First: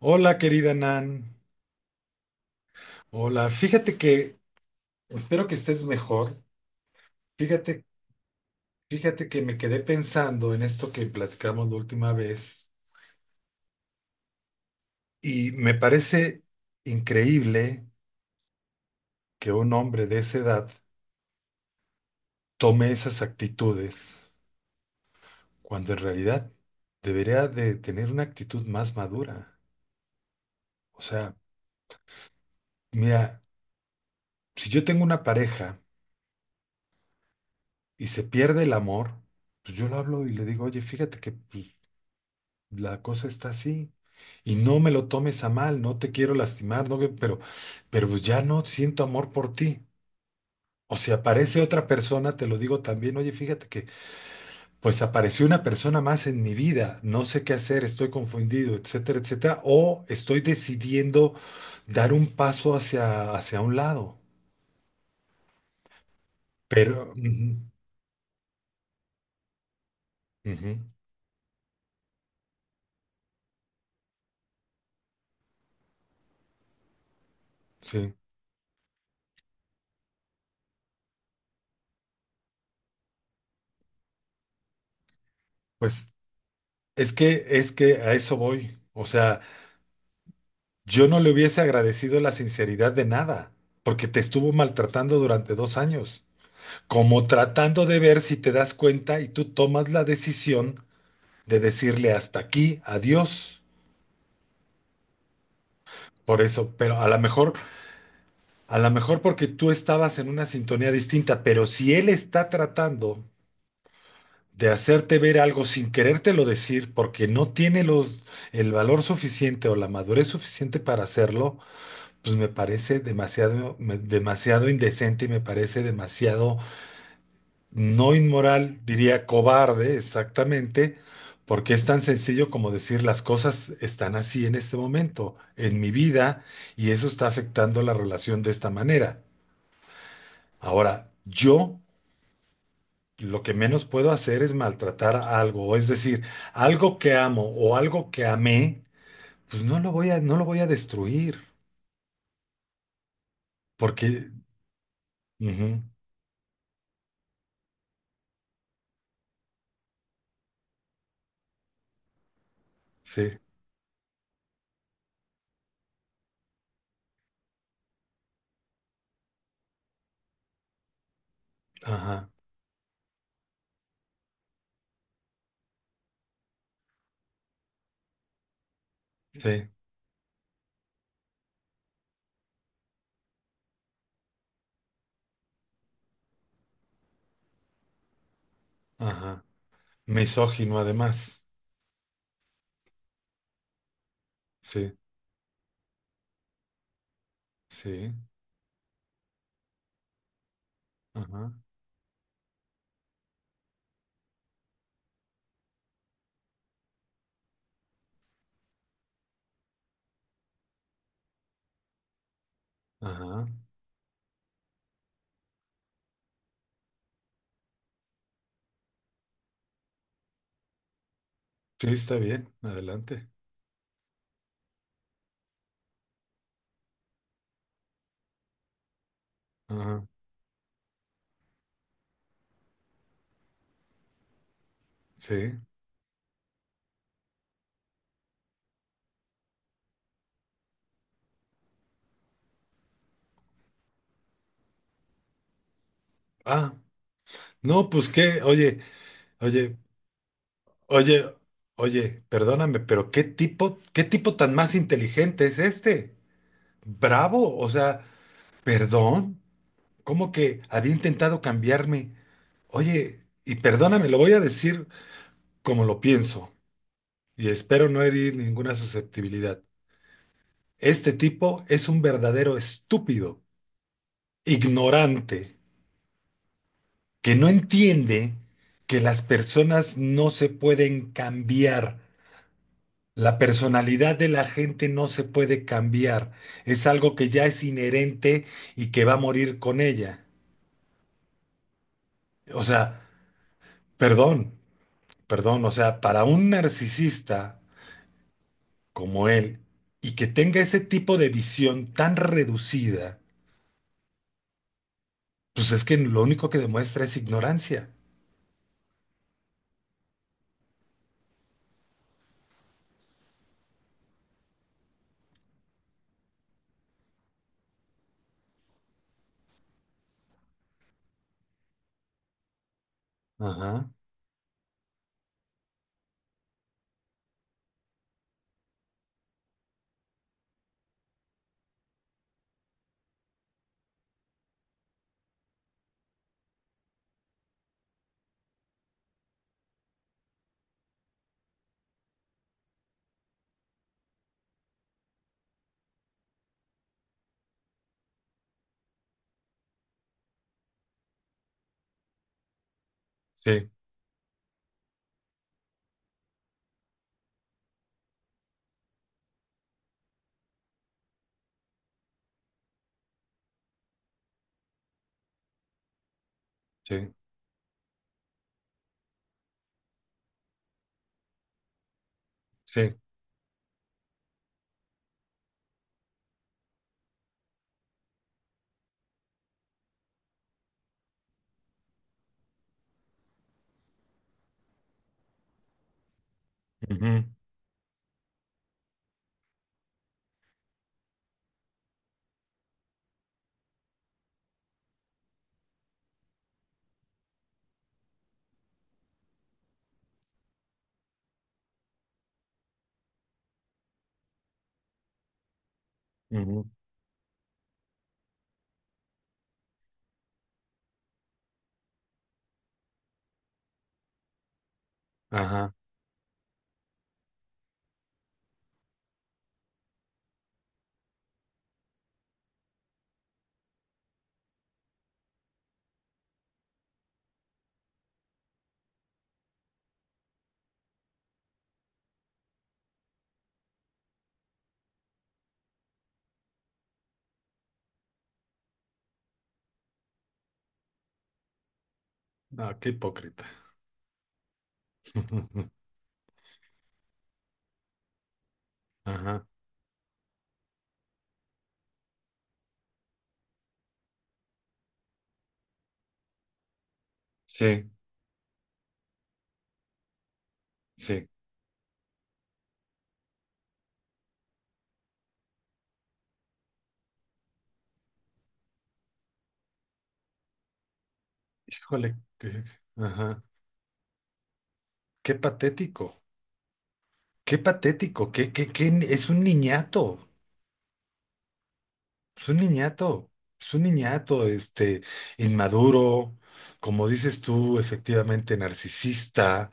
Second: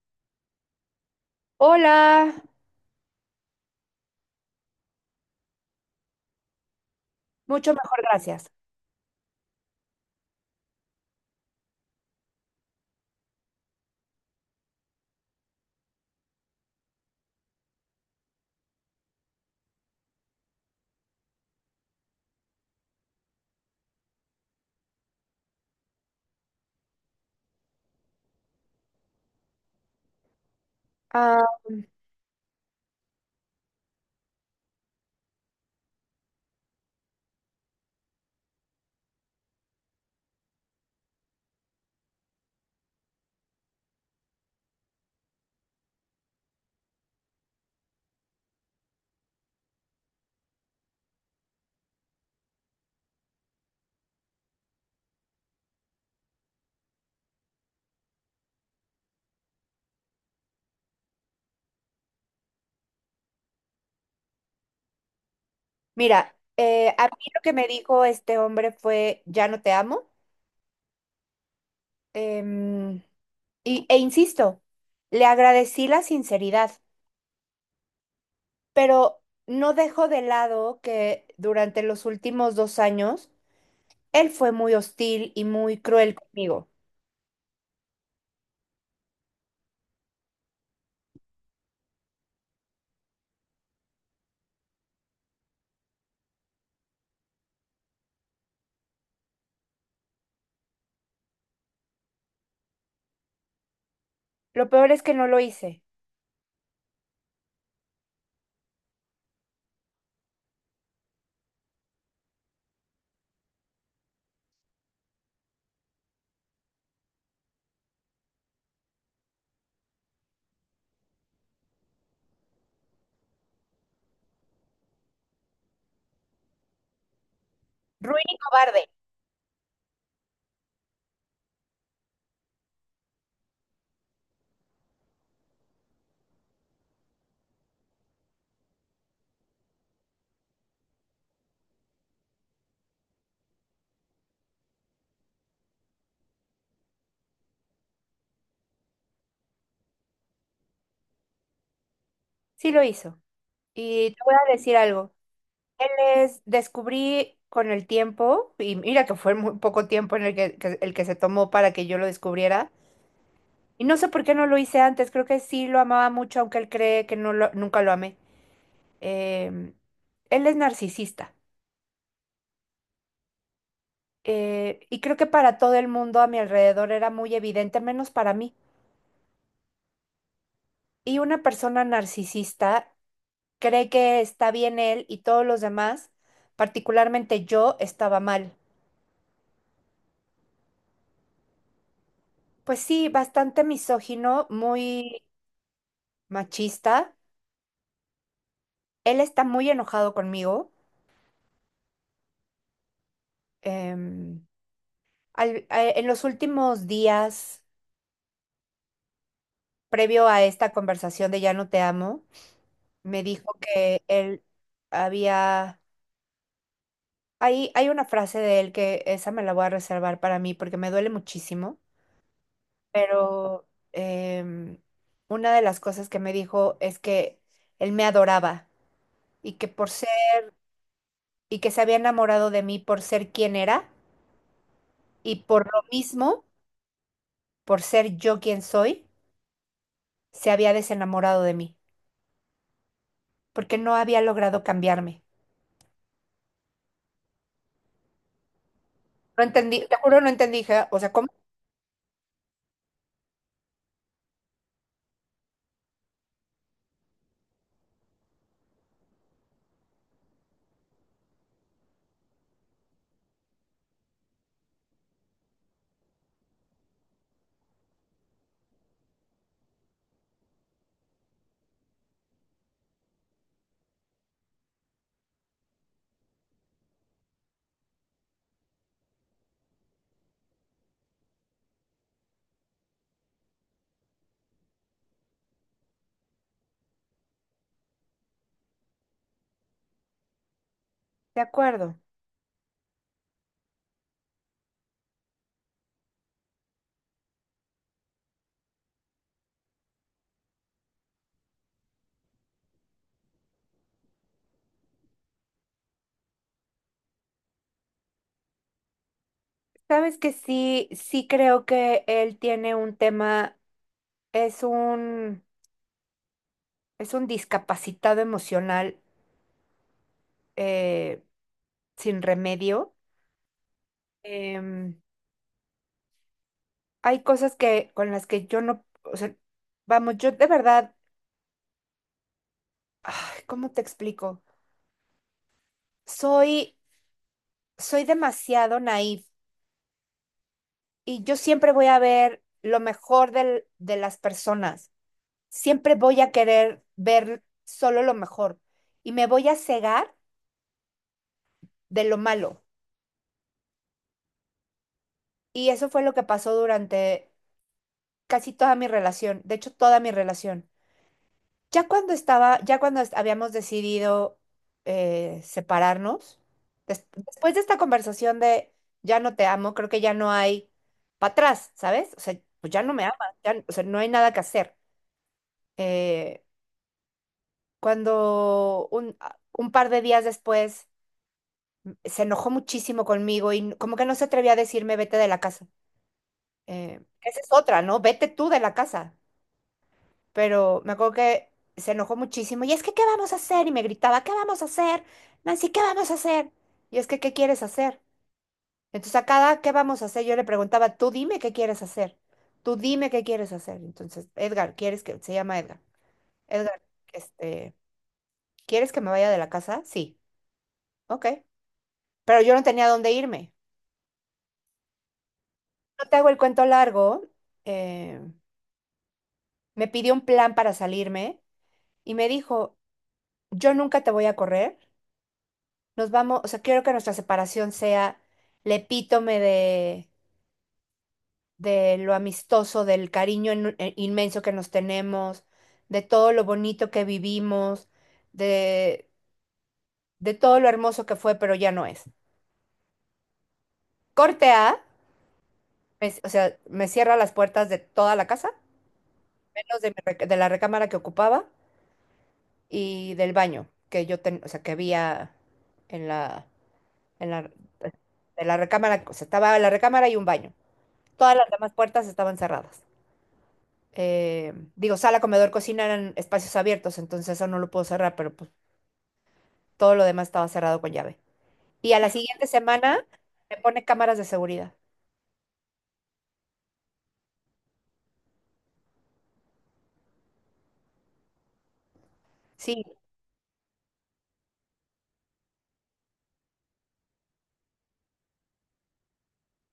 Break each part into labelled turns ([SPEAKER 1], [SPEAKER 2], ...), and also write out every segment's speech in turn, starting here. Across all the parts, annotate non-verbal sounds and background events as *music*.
[SPEAKER 1] Hola, querida Nan.
[SPEAKER 2] Hola,
[SPEAKER 1] Hola, fíjate que espero que estés mejor.
[SPEAKER 2] mucho
[SPEAKER 1] Fíjate,
[SPEAKER 2] mejor, gracias.
[SPEAKER 1] fíjate que me quedé pensando en esto que platicamos la última vez y me parece increíble que un hombre de esa edad tome esas actitudes cuando en realidad debería de tener una actitud más madura. O sea,
[SPEAKER 2] Ah,
[SPEAKER 1] mira, si yo tengo una pareja y se pierde el amor, pues yo lo hablo y le digo, oye, fíjate que pues, la cosa está así. Y no me lo tomes a mal, no te quiero lastimar, no, pero pues ya no siento amor por ti. O si aparece otra persona, te lo digo también, oye, fíjate que pues apareció una persona más en mi vida, no sé qué hacer, estoy confundido, etcétera, etcétera, o estoy decidiendo dar un paso hacia un lado.
[SPEAKER 2] mira, a
[SPEAKER 1] Pero,
[SPEAKER 2] mí lo que me
[SPEAKER 1] ujú,
[SPEAKER 2] dijo este hombre fue, ya no te amo.
[SPEAKER 1] ujú,
[SPEAKER 2] Em, e insisto, le agradecí la sinceridad,
[SPEAKER 1] sí,
[SPEAKER 2] pero no dejo de lado que durante los últimos 2 años él fue muy hostil y muy
[SPEAKER 1] pues
[SPEAKER 2] cruel conmigo.
[SPEAKER 1] es que a eso voy. O sea, yo no le hubiese agradecido la sinceridad de nada, porque te estuvo maltratando durante 2 años, como tratando de ver si te das cuenta y tú tomas la decisión de decirle hasta aquí, adiós.
[SPEAKER 2] Lo peor es que no lo hice.
[SPEAKER 1] Por eso, pero a lo mejor porque tú estabas en una sintonía distinta, pero si él está tratando de hacerte ver algo sin querértelo decir, porque no tiene el valor suficiente o la madurez suficiente para hacerlo, pues me parece demasiado indecente y me parece demasiado. No,
[SPEAKER 2] Ruin y
[SPEAKER 1] inmoral,
[SPEAKER 2] cobarde,
[SPEAKER 1] diría cobarde, exactamente, porque es tan sencillo como decir las cosas están así en este momento, en mi vida, y eso está afectando la relación de esta manera. Ahora, yo lo que menos puedo hacer es maltratar algo, es decir, algo que amo o algo que amé, pues no lo voy a destruir,
[SPEAKER 2] sí lo hizo. Y te
[SPEAKER 1] porque...
[SPEAKER 2] voy a decir algo.
[SPEAKER 1] Ujú,
[SPEAKER 2] Él es, descubrí con el tiempo, y mira que fue muy poco tiempo en el que- el que se tomó para que yo lo descubriera,
[SPEAKER 1] sí,
[SPEAKER 2] y no sé por qué no lo hice antes, creo que sí lo amaba mucho, aunque él cree que nunca lo amé. Em, él es narcisista,
[SPEAKER 1] ajá,
[SPEAKER 2] y creo que para todo el mundo a mi alrededor era muy evidente, menos para mí.
[SPEAKER 1] sí,
[SPEAKER 2] Y una persona narcisista cree que está bien él y todos los demás, particularmente yo, estaba mal.
[SPEAKER 1] ajá. Misógino además,
[SPEAKER 2] Pues sí, bastante misógino,
[SPEAKER 1] sí,
[SPEAKER 2] muy machista.
[SPEAKER 1] sí,
[SPEAKER 2] Él está muy enojado conmigo.
[SPEAKER 1] ajá,
[SPEAKER 2] Em, en los últimos días, previo a esta conversación de ya no te amo, me dijo
[SPEAKER 1] ajá.
[SPEAKER 2] que él había. Hay una frase de él que esa me la voy a reservar para mí porque me duele muchísimo,
[SPEAKER 1] Sí, está bien, adelante.
[SPEAKER 2] pero em, una de las cosas que me dijo es que él me adoraba y que por
[SPEAKER 1] Ajá,
[SPEAKER 2] ser, y que se había enamorado de mí por ser quien era y
[SPEAKER 1] sí.
[SPEAKER 2] por lo mismo por ser yo quien soy, se había desenamorado de mí, porque no había logrado cambiarme.
[SPEAKER 1] Ah, no, pues
[SPEAKER 2] No
[SPEAKER 1] oye,
[SPEAKER 2] entendí, te juro, no entendí, dije, o sea, ¿cómo?
[SPEAKER 1] oye, oye, perdóname, pero qué tipo tan más inteligente es este. Bravo, o sea, perdón, ¿cómo que había intentado cambiarme? Oye, y perdóname, lo voy a decir como lo pienso y espero no herir ninguna susceptibilidad. Este tipo es un verdadero estúpido, ignorante, que no entiende que las personas no se pueden cambiar. La personalidad de la gente no se puede cambiar. Es algo que ya es inherente y que va a morir con ella.
[SPEAKER 2] De acuerdo.
[SPEAKER 1] O sea, perdón, perdón, o sea, para un narcisista como él y que tenga ese tipo de visión tan reducida, pues es que lo único que demuestra es ignorancia.
[SPEAKER 2] Sabes que sí, sí creo que él tiene un tema, es un, es un discapacitado emocional eh, sin remedio.
[SPEAKER 1] Ajá,
[SPEAKER 2] Em, hay cosas que con las que yo no, o sea, vamos, yo de verdad, ay, ¿cómo te explico? Soy, soy demasiado naif. Y yo siempre voy a ver lo mejor de las personas. Siempre voy a querer ver solo lo mejor. Y me voy a cegar de lo malo.
[SPEAKER 1] sí,
[SPEAKER 2] Y eso fue lo que pasó durante casi toda mi relación. De hecho, toda mi relación. Ya habíamos decidido separarnos,
[SPEAKER 1] sí,
[SPEAKER 2] después de esta conversación de ya no te amo, creo que ya no hay para atrás, ¿sabes? O sea, pues ya no
[SPEAKER 1] sí.
[SPEAKER 2] me amas, ya, o sea, no hay nada que hacer. Eh, cuando un par de días después se enojó muchísimo conmigo y como que no se atrevía a decirme vete de la casa. Eh,
[SPEAKER 1] Ujú,
[SPEAKER 2] esa es otra, ¿no? Vete tú de la casa. Pero me acuerdo que se enojó muchísimo y es que, ¿qué vamos a hacer? Y me gritaba, ¿qué vamos a hacer? Nancy, ¿qué vamos a hacer? Y es que, ¿qué quieres hacer? Entonces a cada, ¿qué vamos a hacer? Yo le preguntaba, tú dime qué quieres hacer. Tú dime qué quieres hacer. Entonces, Edgar, ¿quieres que, se llama Edgar?
[SPEAKER 1] ujú.
[SPEAKER 2] Edgar, este, ¿quieres que me vaya de la casa? Sí. Ok. Pero yo no tenía dónde irme.
[SPEAKER 1] Ajá,
[SPEAKER 2] No te hago el cuento largo. eh, me pidió un plan para salirme y me dijo, yo nunca te voy a correr. Nos vamos, o sea, quiero que nuestra separación sea el epítome de lo amistoso, del cariño inmenso que nos tenemos, de todo lo bonito que vivimos, de, de todo lo hermoso que fue, pero ya no es.
[SPEAKER 1] ah, qué hipócrita.
[SPEAKER 2] Corte A,
[SPEAKER 1] *laughs* Ujú.
[SPEAKER 2] o sea, me cierra las puertas de toda la casa,
[SPEAKER 1] Ajá.
[SPEAKER 2] menos de la recámara que ocupaba y del baño o sea, que había en la, en la,
[SPEAKER 1] Sí,
[SPEAKER 2] de la recámara, o sea, estaba la recámara y un baño.
[SPEAKER 1] sí.
[SPEAKER 2] Todas las demás puertas estaban cerradas. Digo, sala, comedor, cocina eran espacios abiertos, entonces eso no lo puedo cerrar, pero pues todo lo demás estaba cerrado con llave. Y a la
[SPEAKER 1] Híjole,
[SPEAKER 2] siguiente semana
[SPEAKER 1] ajá.
[SPEAKER 2] me pone cámaras de seguridad.
[SPEAKER 1] Qué patético. Qué patético. Qué, qué, qué, ni- es un niñato. Es un
[SPEAKER 2] Sí,
[SPEAKER 1] niñato. Es un niñato, este, inmaduro, como dices tú, efectivamente narcisista,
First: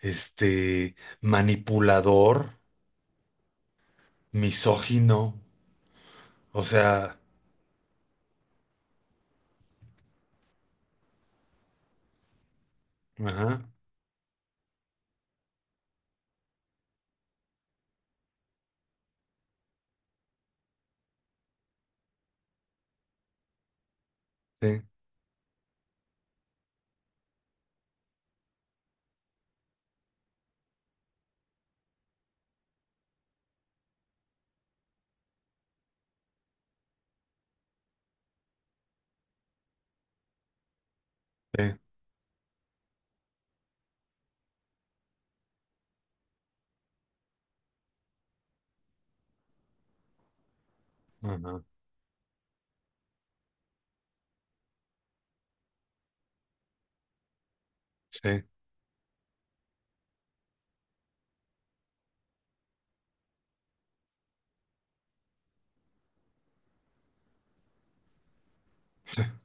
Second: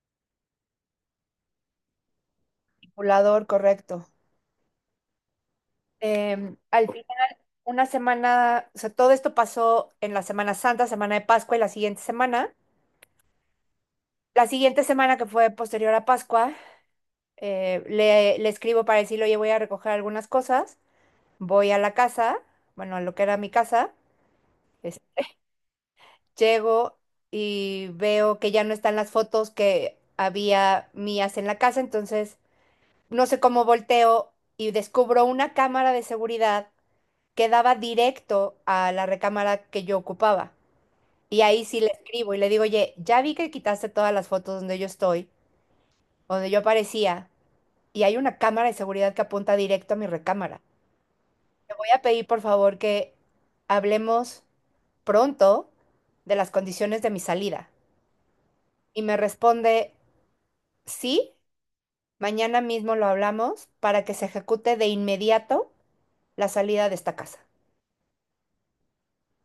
[SPEAKER 1] este, manipulador,
[SPEAKER 2] manipulador, correcto.
[SPEAKER 1] misógino. O
[SPEAKER 2] Al
[SPEAKER 1] sea,
[SPEAKER 2] final, una semana, o sea, todo esto pasó en la Semana Santa, Semana de Pascua y la siguiente semana.
[SPEAKER 1] ajá,
[SPEAKER 2] La siguiente semana, que fue posterior a Pascua, le escribo para decirle, oye, voy a recoger algunas cosas, voy a la casa, bueno, a lo que era mi casa,
[SPEAKER 1] sí,
[SPEAKER 2] es- llego y veo que ya no están las fotos que había mías en la casa, entonces no sé cómo volteo y descubro una cámara de seguridad que daba directo a la recámara que yo ocupaba. Y ahí
[SPEAKER 1] sí,
[SPEAKER 2] sí le escribo y le digo, oye, ya vi que quitaste todas las fotos donde yo estoy, donde yo aparecía. Y hay una cámara de seguridad que apunta directo a mi recámara.
[SPEAKER 1] ajá,
[SPEAKER 2] Te voy a pedir, por favor, que hablemos pronto de las condiciones de mi salida.
[SPEAKER 1] sí.
[SPEAKER 2] Y me responde, sí, mañana mismo lo hablamos para que se ejecute de inmediato la salida de esta casa.
[SPEAKER 1] *laughs*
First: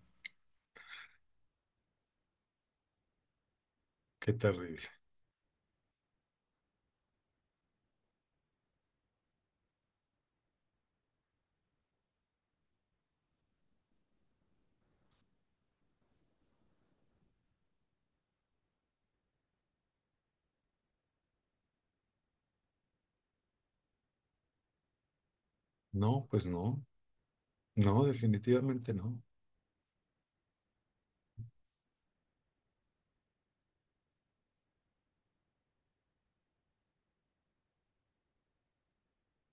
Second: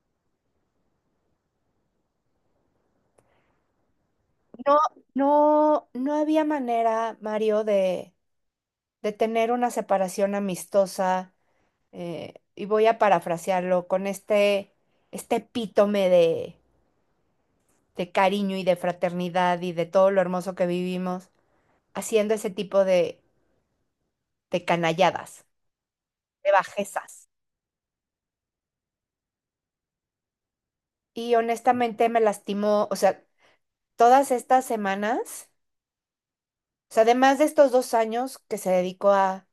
[SPEAKER 1] Qué
[SPEAKER 2] No,
[SPEAKER 1] terrible.
[SPEAKER 2] no, no había manera, Mario, de tener una separación amistosa, y voy a parafrasearlo con este epítome de cariño y de fraternidad y de todo lo hermoso que vivimos haciendo ese tipo de canalladas,
[SPEAKER 1] No, pues
[SPEAKER 2] de
[SPEAKER 1] no.
[SPEAKER 2] bajezas.
[SPEAKER 1] No, definitivamente no.
[SPEAKER 2] Y honestamente me lastimó, o sea, todas estas semanas, o sea, además de estos 2 años que se dedicó a,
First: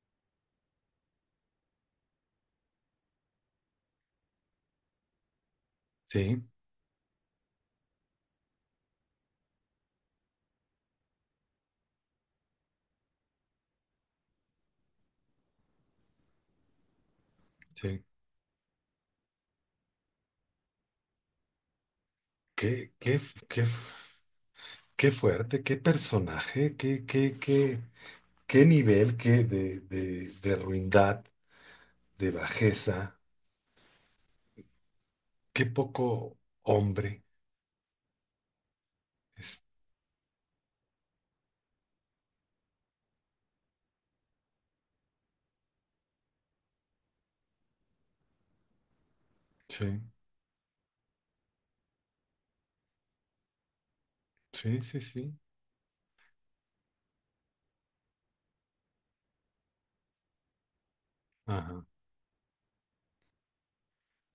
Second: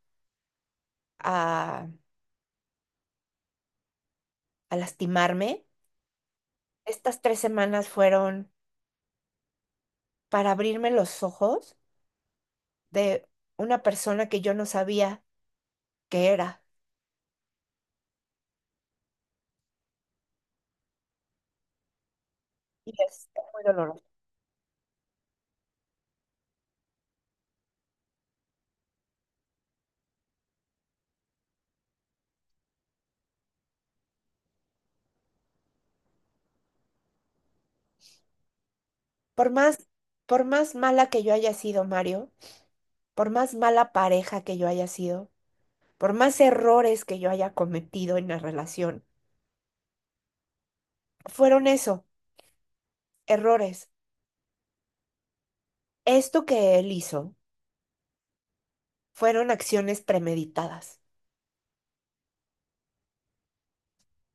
[SPEAKER 2] a, lastimarme,
[SPEAKER 1] Sí.
[SPEAKER 2] estas 3 semanas fueron para abrirme los ojos de una persona que yo no sabía que era.
[SPEAKER 1] Sí. Qué,
[SPEAKER 2] Y
[SPEAKER 1] qué,
[SPEAKER 2] es muy
[SPEAKER 1] qué,
[SPEAKER 2] doloroso.
[SPEAKER 1] qué fuerte, qué personaje, qué nivel qué de ruindad, de bajeza, qué poco hombre.
[SPEAKER 2] Por
[SPEAKER 1] Es-
[SPEAKER 2] más, por más mala que yo haya sido, Mario, por más mala pareja que yo haya sido, por más errores que yo haya cometido en la relación,
[SPEAKER 1] Sí,
[SPEAKER 2] fueron eso, errores.
[SPEAKER 1] sí, sí, sí.
[SPEAKER 2] Esto que él hizo fueron acciones premeditadas.
[SPEAKER 1] Ajá.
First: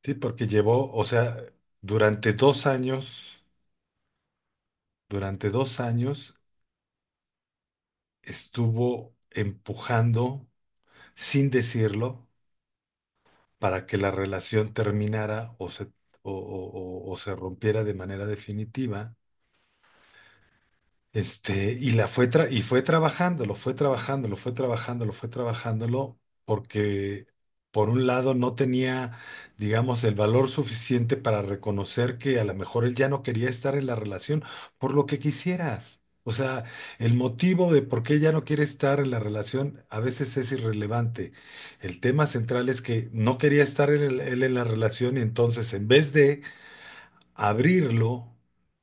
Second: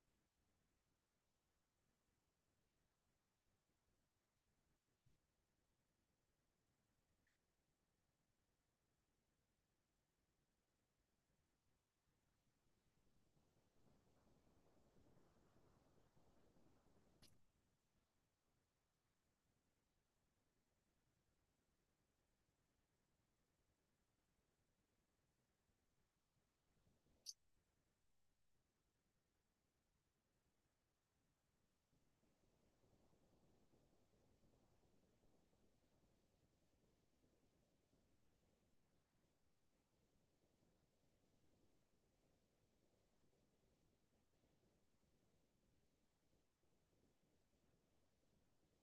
[SPEAKER 1] Sí, porque llevó, o sea, durante 2 años, durante 2 años estuvo empujando, sin decirlo, para que la relación terminara o se rompiera de manera definitiva. Este, y fue trabajándolo, fue trabajándolo, fue trabajándolo, fue trabajándolo, porque por un lado no tenía, digamos, el valor suficiente para reconocer que a lo mejor él ya no quería estar en la relación por lo que quisieras. O sea, el motivo de por qué ella no quiere estar en la relación a veces es irrelevante. El tema central es que no quería estar él en la relación y entonces en vez de abrirlo,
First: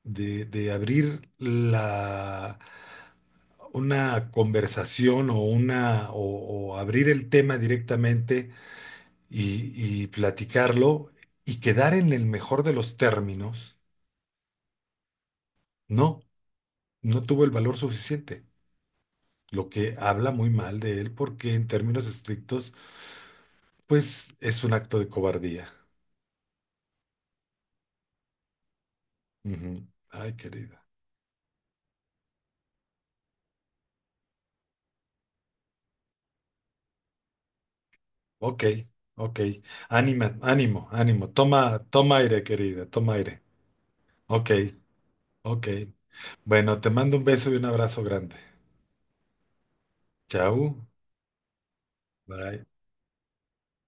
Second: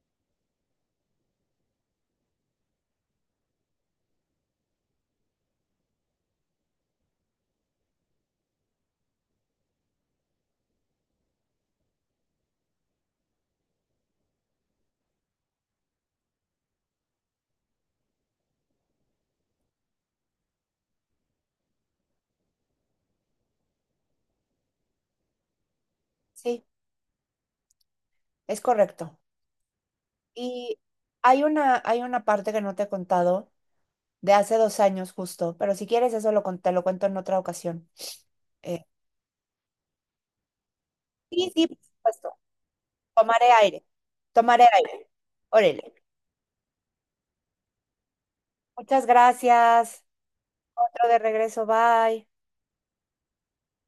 [SPEAKER 1] de abrir la una conversación o o abrir el tema directamente y platicarlo y quedar en el mejor de los términos, no, no tuvo el valor suficiente, lo que habla muy mal de él porque en términos estrictos, pues es un acto de cobardía.
[SPEAKER 2] Sí, es correcto.
[SPEAKER 1] Ujú. Ay,
[SPEAKER 2] Y
[SPEAKER 1] querida.
[SPEAKER 2] hay una parte que no te he contado de hace 2 años justo, pero si quieres eso te lo cuento en otra ocasión.
[SPEAKER 1] Ok,
[SPEAKER 2] Eh,
[SPEAKER 1] ok. Ánimo, ánimo.
[SPEAKER 2] sí, sí, por
[SPEAKER 1] Toma, toma
[SPEAKER 2] supuesto.
[SPEAKER 1] aire, querida, toma aire.
[SPEAKER 2] Tomaré aire.
[SPEAKER 1] Ok,
[SPEAKER 2] Tomaré aire.
[SPEAKER 1] ok.
[SPEAKER 2] Órale.
[SPEAKER 1] Bueno, te mando un beso y un abrazo grande.
[SPEAKER 2] Muchas gracias.
[SPEAKER 1] Chao.
[SPEAKER 2] Otro de regreso. Bye.
[SPEAKER 1] Bye.